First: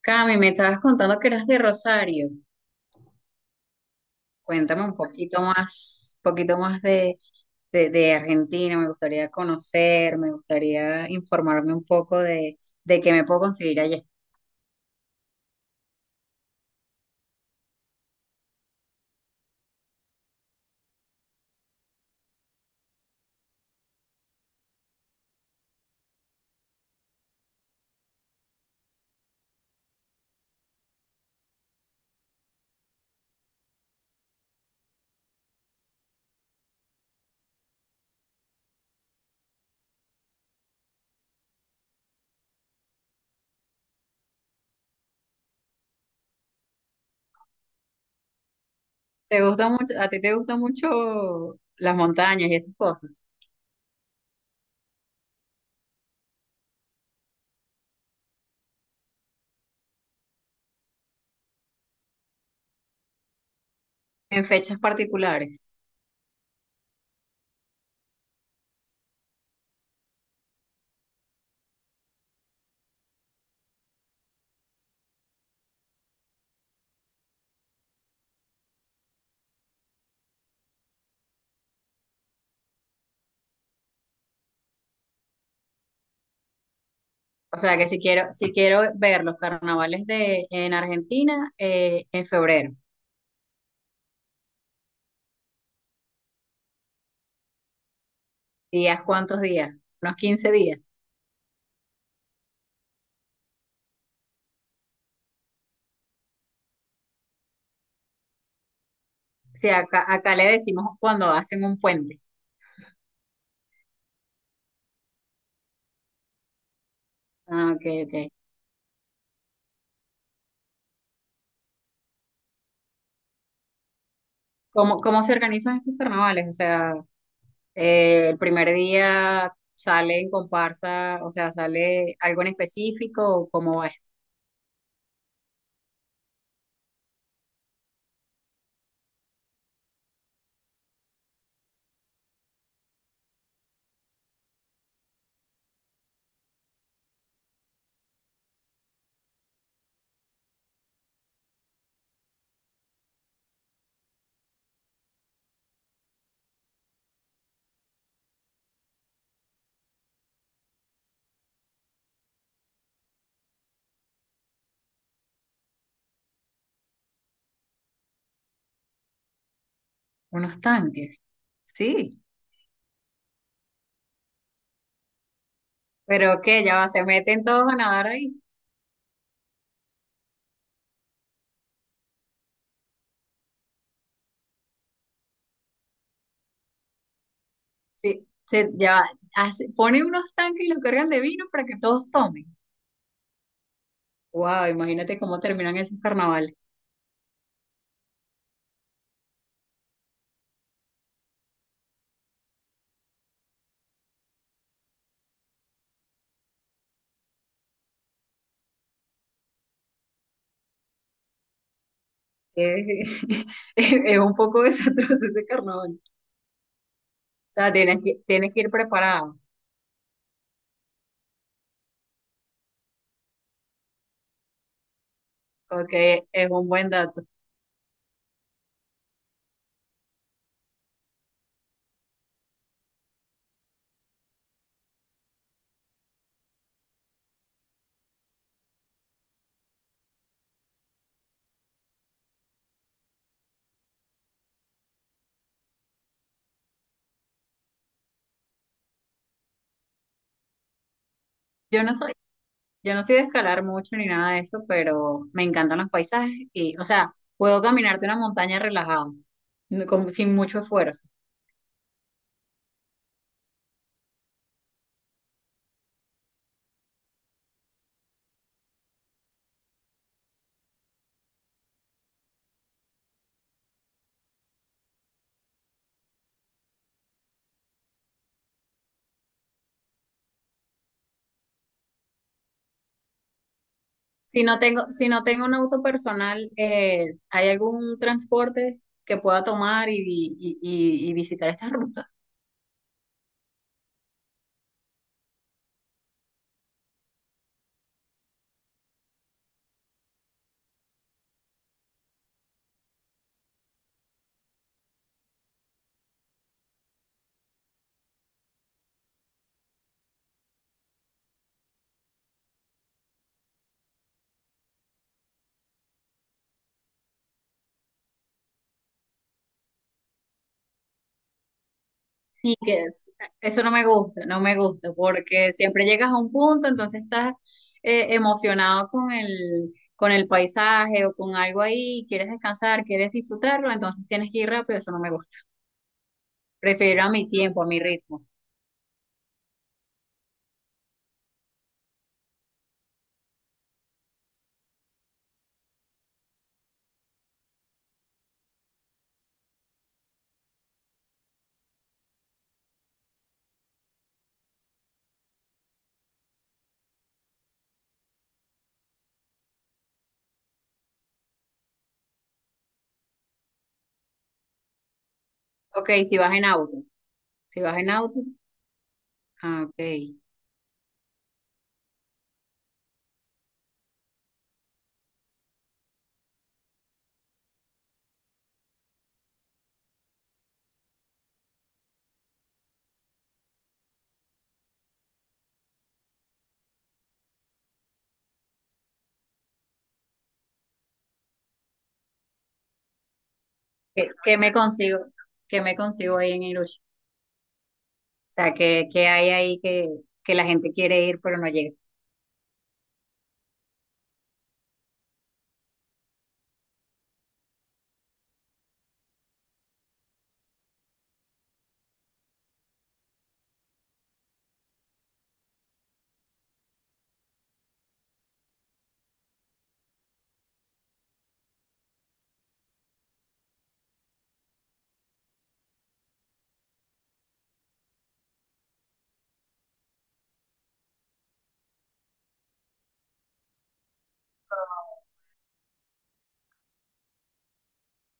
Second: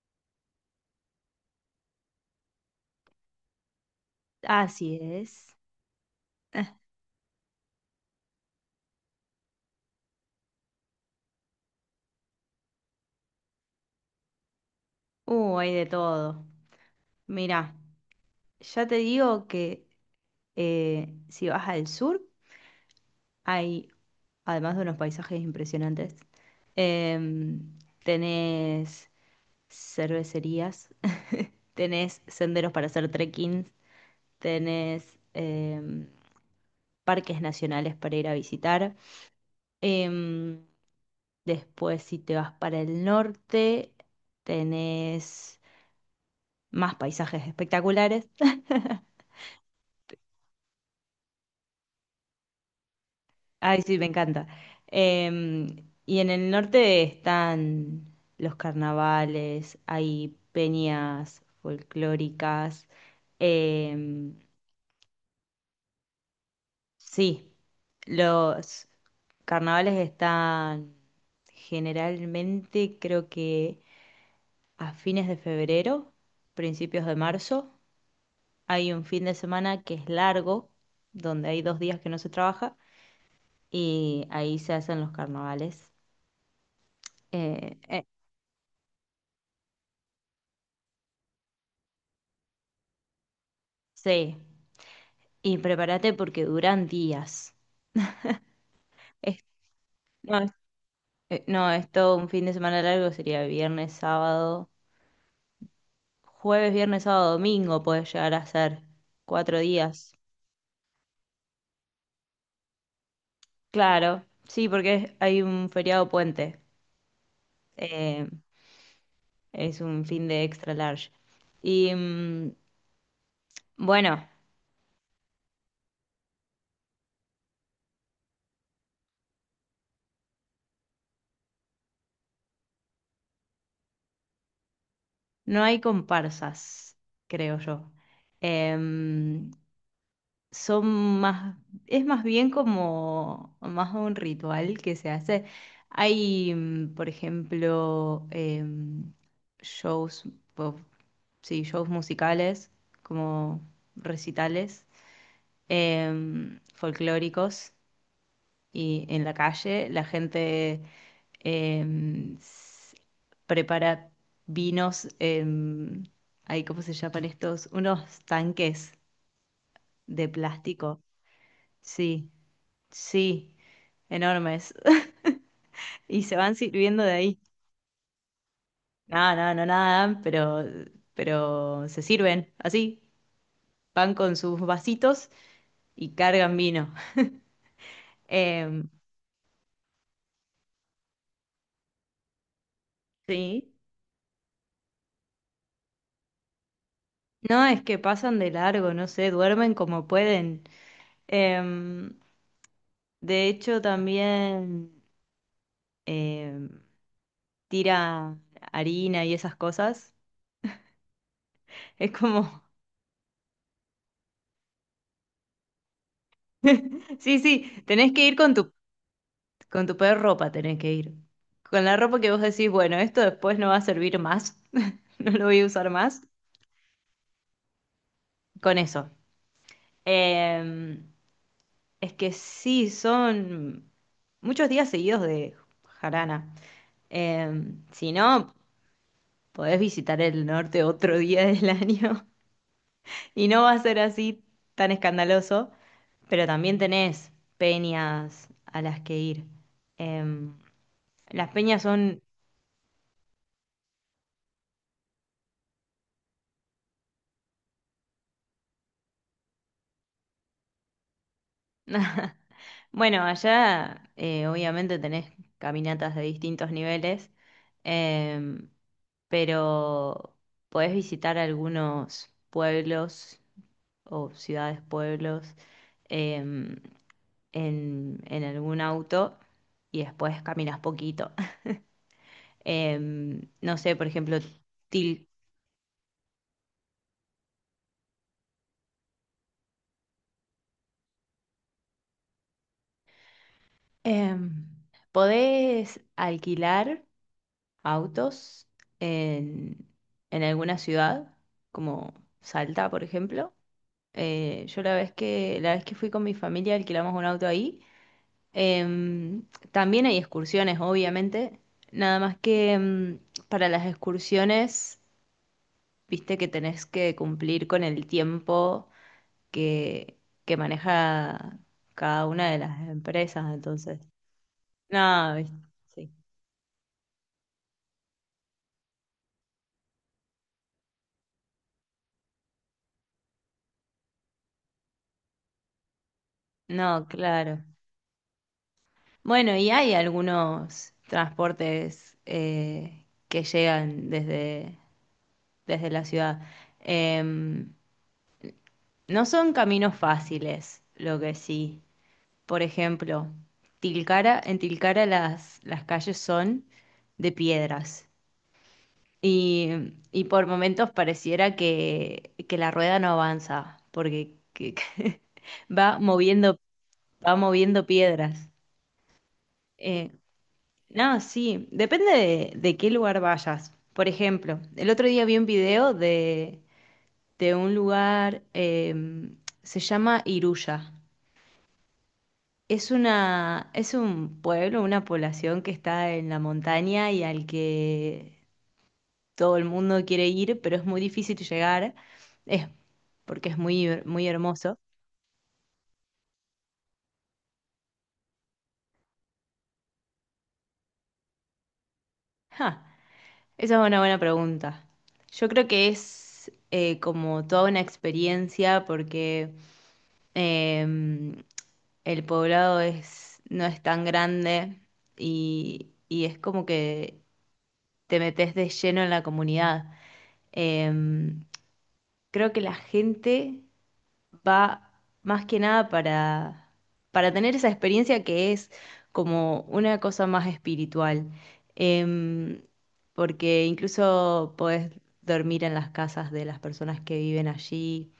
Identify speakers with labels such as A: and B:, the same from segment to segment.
A: Cami, me estabas contando que eras de Rosario. Cuéntame un
B: Así es.
A: poquito
B: Eh,
A: más de Argentina. Me gustaría conocer, me gustaría informarme un poco de qué me puedo conseguir allá.
B: Hay de todo. Mira, ya te digo que si vas al sur, hay, además de unos paisajes impresionantes, em, tenés cervecerías, tenés senderos para hacer trekking, tenés parques nacionales para ir a visitar. Em, Después, si te vas para el norte, tenés más paisajes espectaculares.
A: ¿Te gusta mucho, a ti te gustan mucho las montañas y estas cosas?
B: Ay, sí, me encanta. Em, y en el norte están los carnavales, hay peñas folclóricas. em,
A: En fechas particulares.
B: sí, los carnavales están generalmente, creo que a fines de febrero, principios de marzo. Hay un fin de semana que es largo, donde hay dos días que no se trabaja, y ahí se hacen los carnavales.
A: O
B: Eh,
A: sea que si
B: eh,
A: quiero, si quiero ver los carnavales en Argentina, en febrero.
B: sí. Y prepárate porque duran días.
A: ¿Días, cuántos
B: Es-
A: días? Unos
B: no, es-
A: 15 días.
B: No, es todo un fin de semana largo, sería viernes, sábado, jueves, viernes, sábado, domingo puede llegar a ser. Cuatro
A: Sí, acá,
B: días.
A: acá le decimos cuando hacen un puente.
B: Claro, sí, porque hay un feriado puente.
A: Ah, ok,
B: Eh,
A: ok.
B: es un fin de extra large. Y bueno,
A: ¿Cómo se organizan estos carnavales? O sea, el primer día sale en comparsa, o sea, sale algo en específico, o ¿cómo va esto?
B: no hay comparsas, creo yo. Em, son más, es más bien como más un ritual que se hace. Hay, por ejemplo, shows, po- sí, shows musicales, como recitales, folclóricos, y en la calle la gente em, s- prepara vinos, em, ay, ¿cómo se llaman estos? Unos tanques de
A: Unos
B: plástico,
A: tanques. Sí,
B: sí. Sí, enormes. Y se
A: pero
B: van
A: que ya va,
B: sirviendo
A: se
B: de ahí.
A: meten todos a nadar ahí.
B: No, no, no nadan, pero, se sirven así. Van con sus vasitos y cargan vino.
A: Sí, se,
B: Em,
A: ya va, ponen unos tanques y los cargan de vino para que todos tomen.
B: sí.
A: Wow, imagínate cómo terminan esos carnavales.
B: No, es que pasan de largo, no sé, duermen como pueden. Em, de hecho, también em, tira harina y esas cosas. Es como,
A: Es, es un poco desastroso ese carnaval.
B: sí,
A: O
B: sí,
A: sea, tienes
B: tenés
A: que,
B: que ir
A: tienes
B: con
A: que ir
B: tu.
A: preparado,
B: Con tu peor ropa tenés que ir. Con la ropa que vos decís, bueno, esto después no va a servir más, no lo voy a usar más.
A: porque es un buen dato.
B: Con eso. Eh, es que sí, son muchos días seguidos de jarana. Eh, si no, podés visitar el norte otro día del año y no va a ser así tan escandaloso, pero también tenés peñas a las que ir. Em, las peñas
A: Yo no soy
B: son.
A: Yo no soy de escalar mucho ni nada de eso, pero me encantan los paisajes y, o sea, puedo caminarte una montaña relajado, sin mucho esfuerzo.
B: Bueno, allá obviamente tenés caminatas de distintos niveles, em, pero podés visitar algunos pueblos o ciudades, pueblos em, en algún auto y después caminas poquito. No sé, por ejemplo,
A: Si no tengo, si no
B: Til,
A: tengo un auto personal, ¿hay algún transporte que pueda tomar y visitar esta ruta?
B: em, podés alquilar autos en, en alguna ciudad, como Salta, por ejemplo. Yo la vez que fui con mi familia alquilamos un auto ahí. Em, También hay excursiones, obviamente. Nada más que para las excursiones, viste que tenés que cumplir con el tiempo que, que maneja cada una
A: Y
B: de
A: Que
B: las
A: es-
B: empresas,
A: Eso no me
B: entonces.
A: gusta, no me gusta,
B: No,
A: porque
B: viste,
A: siempre llegas
B: sí.
A: a un punto, entonces estás emocionado con el paisaje o con algo ahí, quieres descansar, quieres disfrutarlo, entonces tienes que ir rápido, eso no me gusta. Prefiero
B: No,
A: a mi tiempo,
B: claro.
A: a mi ritmo.
B: Bueno, y hay algunos transportes que llegan desde, desde la ciudad. Em, no son caminos fáciles, lo que sí. Por ejemplo, Tilcara, en Tilcara las calles son de piedras y, y por momentos pareciera que la rueda no avanza porque
A: Ok,
B: va
A: si vas en
B: moviendo,
A: auto.
B: va
A: Si vas
B: moviendo
A: en auto,
B: piedras.
A: ah, ok.
B: Eh, No, sí, depende de qué lugar vayas. Por ejemplo, el otro día vi un video de un lugar, se llama Iruya. Es un pueblo, una población que está en la montaña y al que todo el mundo quiere ir, pero es muy difícil llegar, es porque es muy, muy
A: Qué me
B: hermoso.
A: consigo? ¿Qué me consigo ahí en Irush? O sea, qué hay ahí que la gente quiere ir pero no llega?
B: Ja, esa es una buena pregunta. Yo creo que es como toda una experiencia porque... em, el poblado es, no es tan grande y es como que te metes de lleno en la comunidad. Em, Creo que la gente va más que nada para tener esa experiencia que es como una cosa más espiritual. Em, Porque incluso podés dormir en las casas de las personas que viven allí.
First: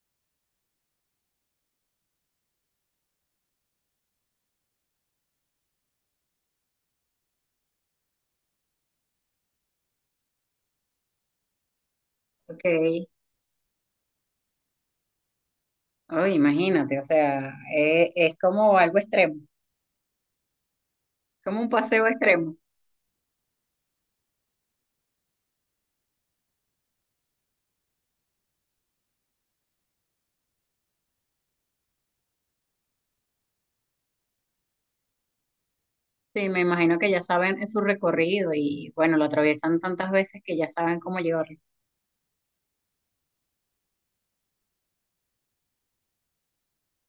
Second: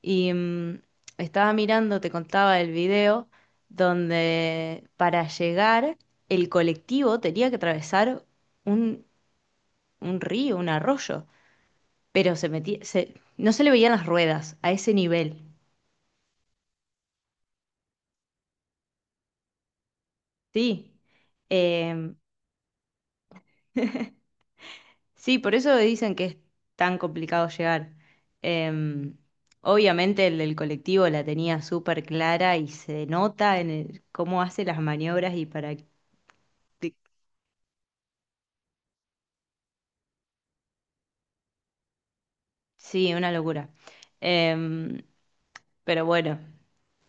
B: Y estaba mirando, te contaba el video, donde para llegar el colectivo tenía que atravesar un, un río, un arroyo, pero se
A: Ok.
B: metía, no se le veían las ruedas a ese nivel.
A: Oh, imagínate, o sea, es como algo extremo,
B: Sí,
A: como un paseo
B: Em,
A: extremo.
B: sí, por eso dicen que es tan complicado llegar. Em, Obviamente el del colectivo la tenía súper clara y se nota en el- cómo hace las maniobras y para.
A: Sí, me imagino que ya saben su recorrido y bueno, lo atraviesan tantas veces que ya saben cómo llevarlo.
B: Sí, una locura. Em, pero bueno,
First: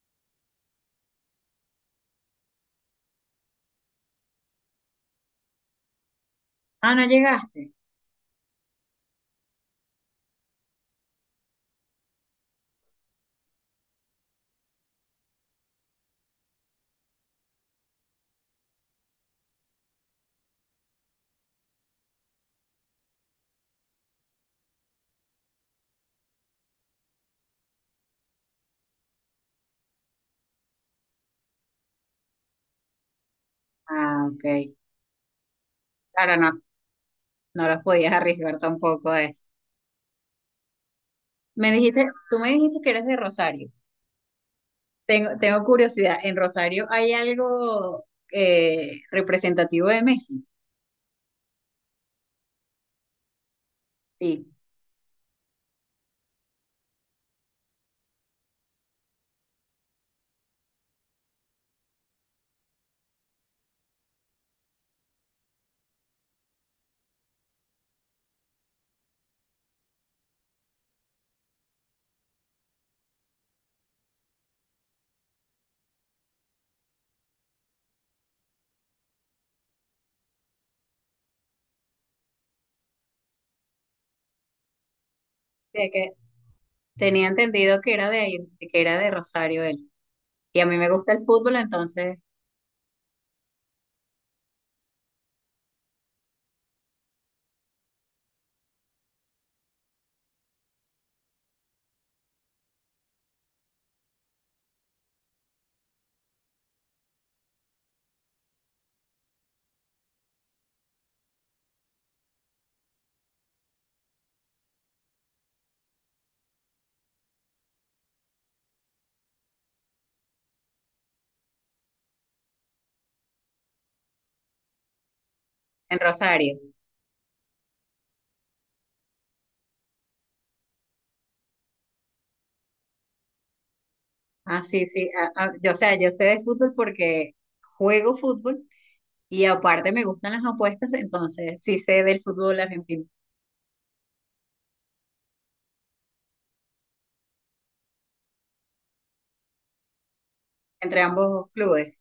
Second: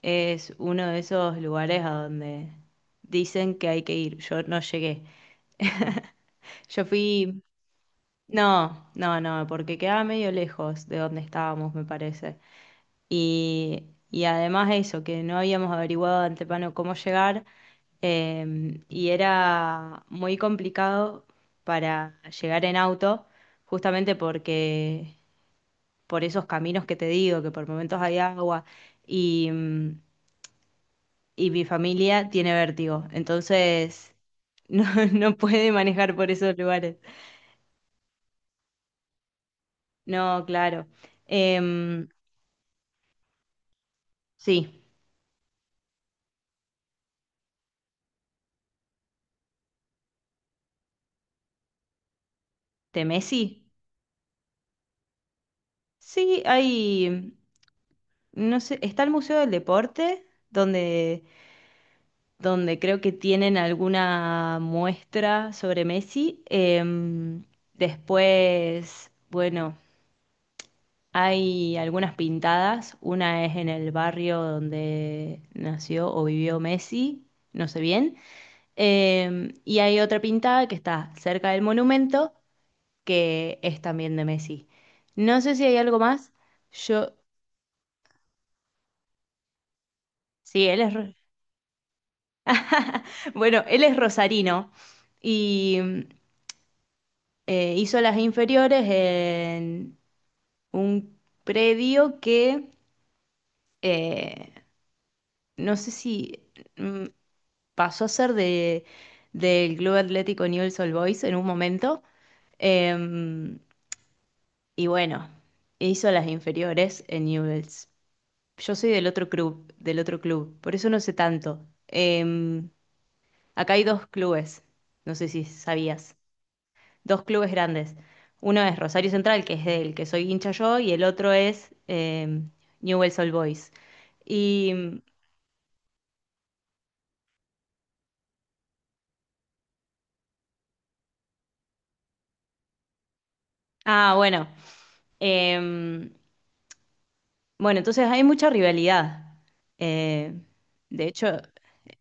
B: es uno de esos lugares a donde dicen que hay que ir. Yo no llegué. Yo
A: Ah, no
B: fui...
A: llegaste.
B: No, no, no, porque quedaba medio lejos de donde estábamos, me parece. Y, y además eso, que no habíamos averiguado de antemano cómo llegar. Y era muy complicado para llegar en auto, justamente porque por esos caminos que te digo, que por momentos hay agua y, y mi familia tiene vértigo, entonces
A: Ah, ok.
B: no, no puede manejar por
A: Claro,
B: esos
A: no,
B: lugares.
A: no los podías arriesgar tampoco a eso.
B: No, claro.
A: Me
B: Em,
A: dijiste, tú me dijiste que eres de Rosario.
B: sí,
A: Tengo curiosidad, ¿en Rosario hay algo representativo de Messi?
B: Temesi.
A: Sí,
B: Sí, hay, no sé, está el Museo del Deporte, donde, donde creo que tienen alguna muestra sobre Messi. Después, bueno. Hay algunas pintadas, una es en el barrio donde nació o vivió Messi, no sé bien, y hay otra pintada que está cerca del monumento que es también de Messi. No sé si hay
A: de
B: algo
A: que
B: más, yo,
A: tenía entendido que era de ahí, que era de Rosario él. Y a
B: sí,
A: mí me gusta el fútbol, entonces,
B: bueno, él es rosarino y hizo las inferiores en un predio eh, no sé si... mm, pasó a ser de, del Club Atlético Newell's Old Boys en un momento. Em, y bueno, hizo las inferiores en Newell's. Yo soy del otro club, por eso no sé tanto. Acá hay dos clubes, no sé si
A: en
B: sabías,
A: Rosario.
B: dos clubes grandes. Uno es Rosario Central, que es del que soy hincha yo, y el otro es Newell's Old Boys.
A: Ah, sí,
B: Y,
A: sí. Yo, o sea, yo sé de fútbol porque juego fútbol y aparte me gustan las apuestas, entonces sí sé del fútbol argentino,
B: ah, bueno, em, bueno, entonces hay mucha rivalidad. Eh,
A: entre
B: de hecho,
A: ambos clubes.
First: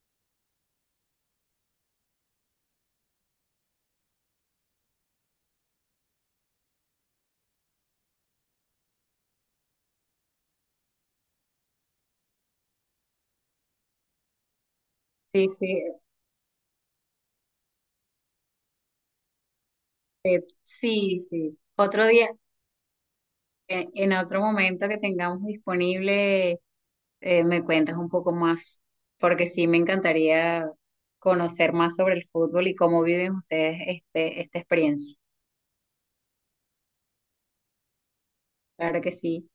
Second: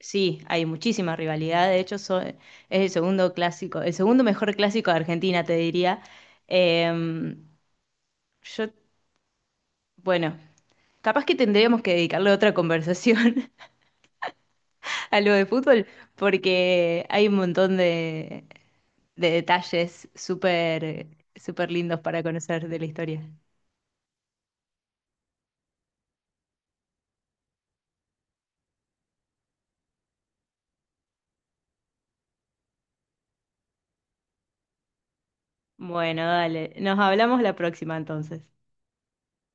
B: sí, hay muchísima rivalidad. De hecho, es el segundo clásico, el segundo mejor clásico de Argentina, te diría. Eh, yo, bueno, capaz que tendríamos que dedicarle otra conversación a lo de
A: Sí, sí,
B: fútbol, porque hay un montón de detalles súper,
A: sí, sí.
B: súper lindos
A: Otro
B: para
A: día.
B: conocer de la historia.
A: En otro momento que tengamos disponible, me cuentas un poco más, porque sí me encantaría conocer más sobre el fútbol y cómo viven ustedes esta experiencia.
B: Bueno, dale, nos hablamos la próxima entonces.
A: Claro que sí.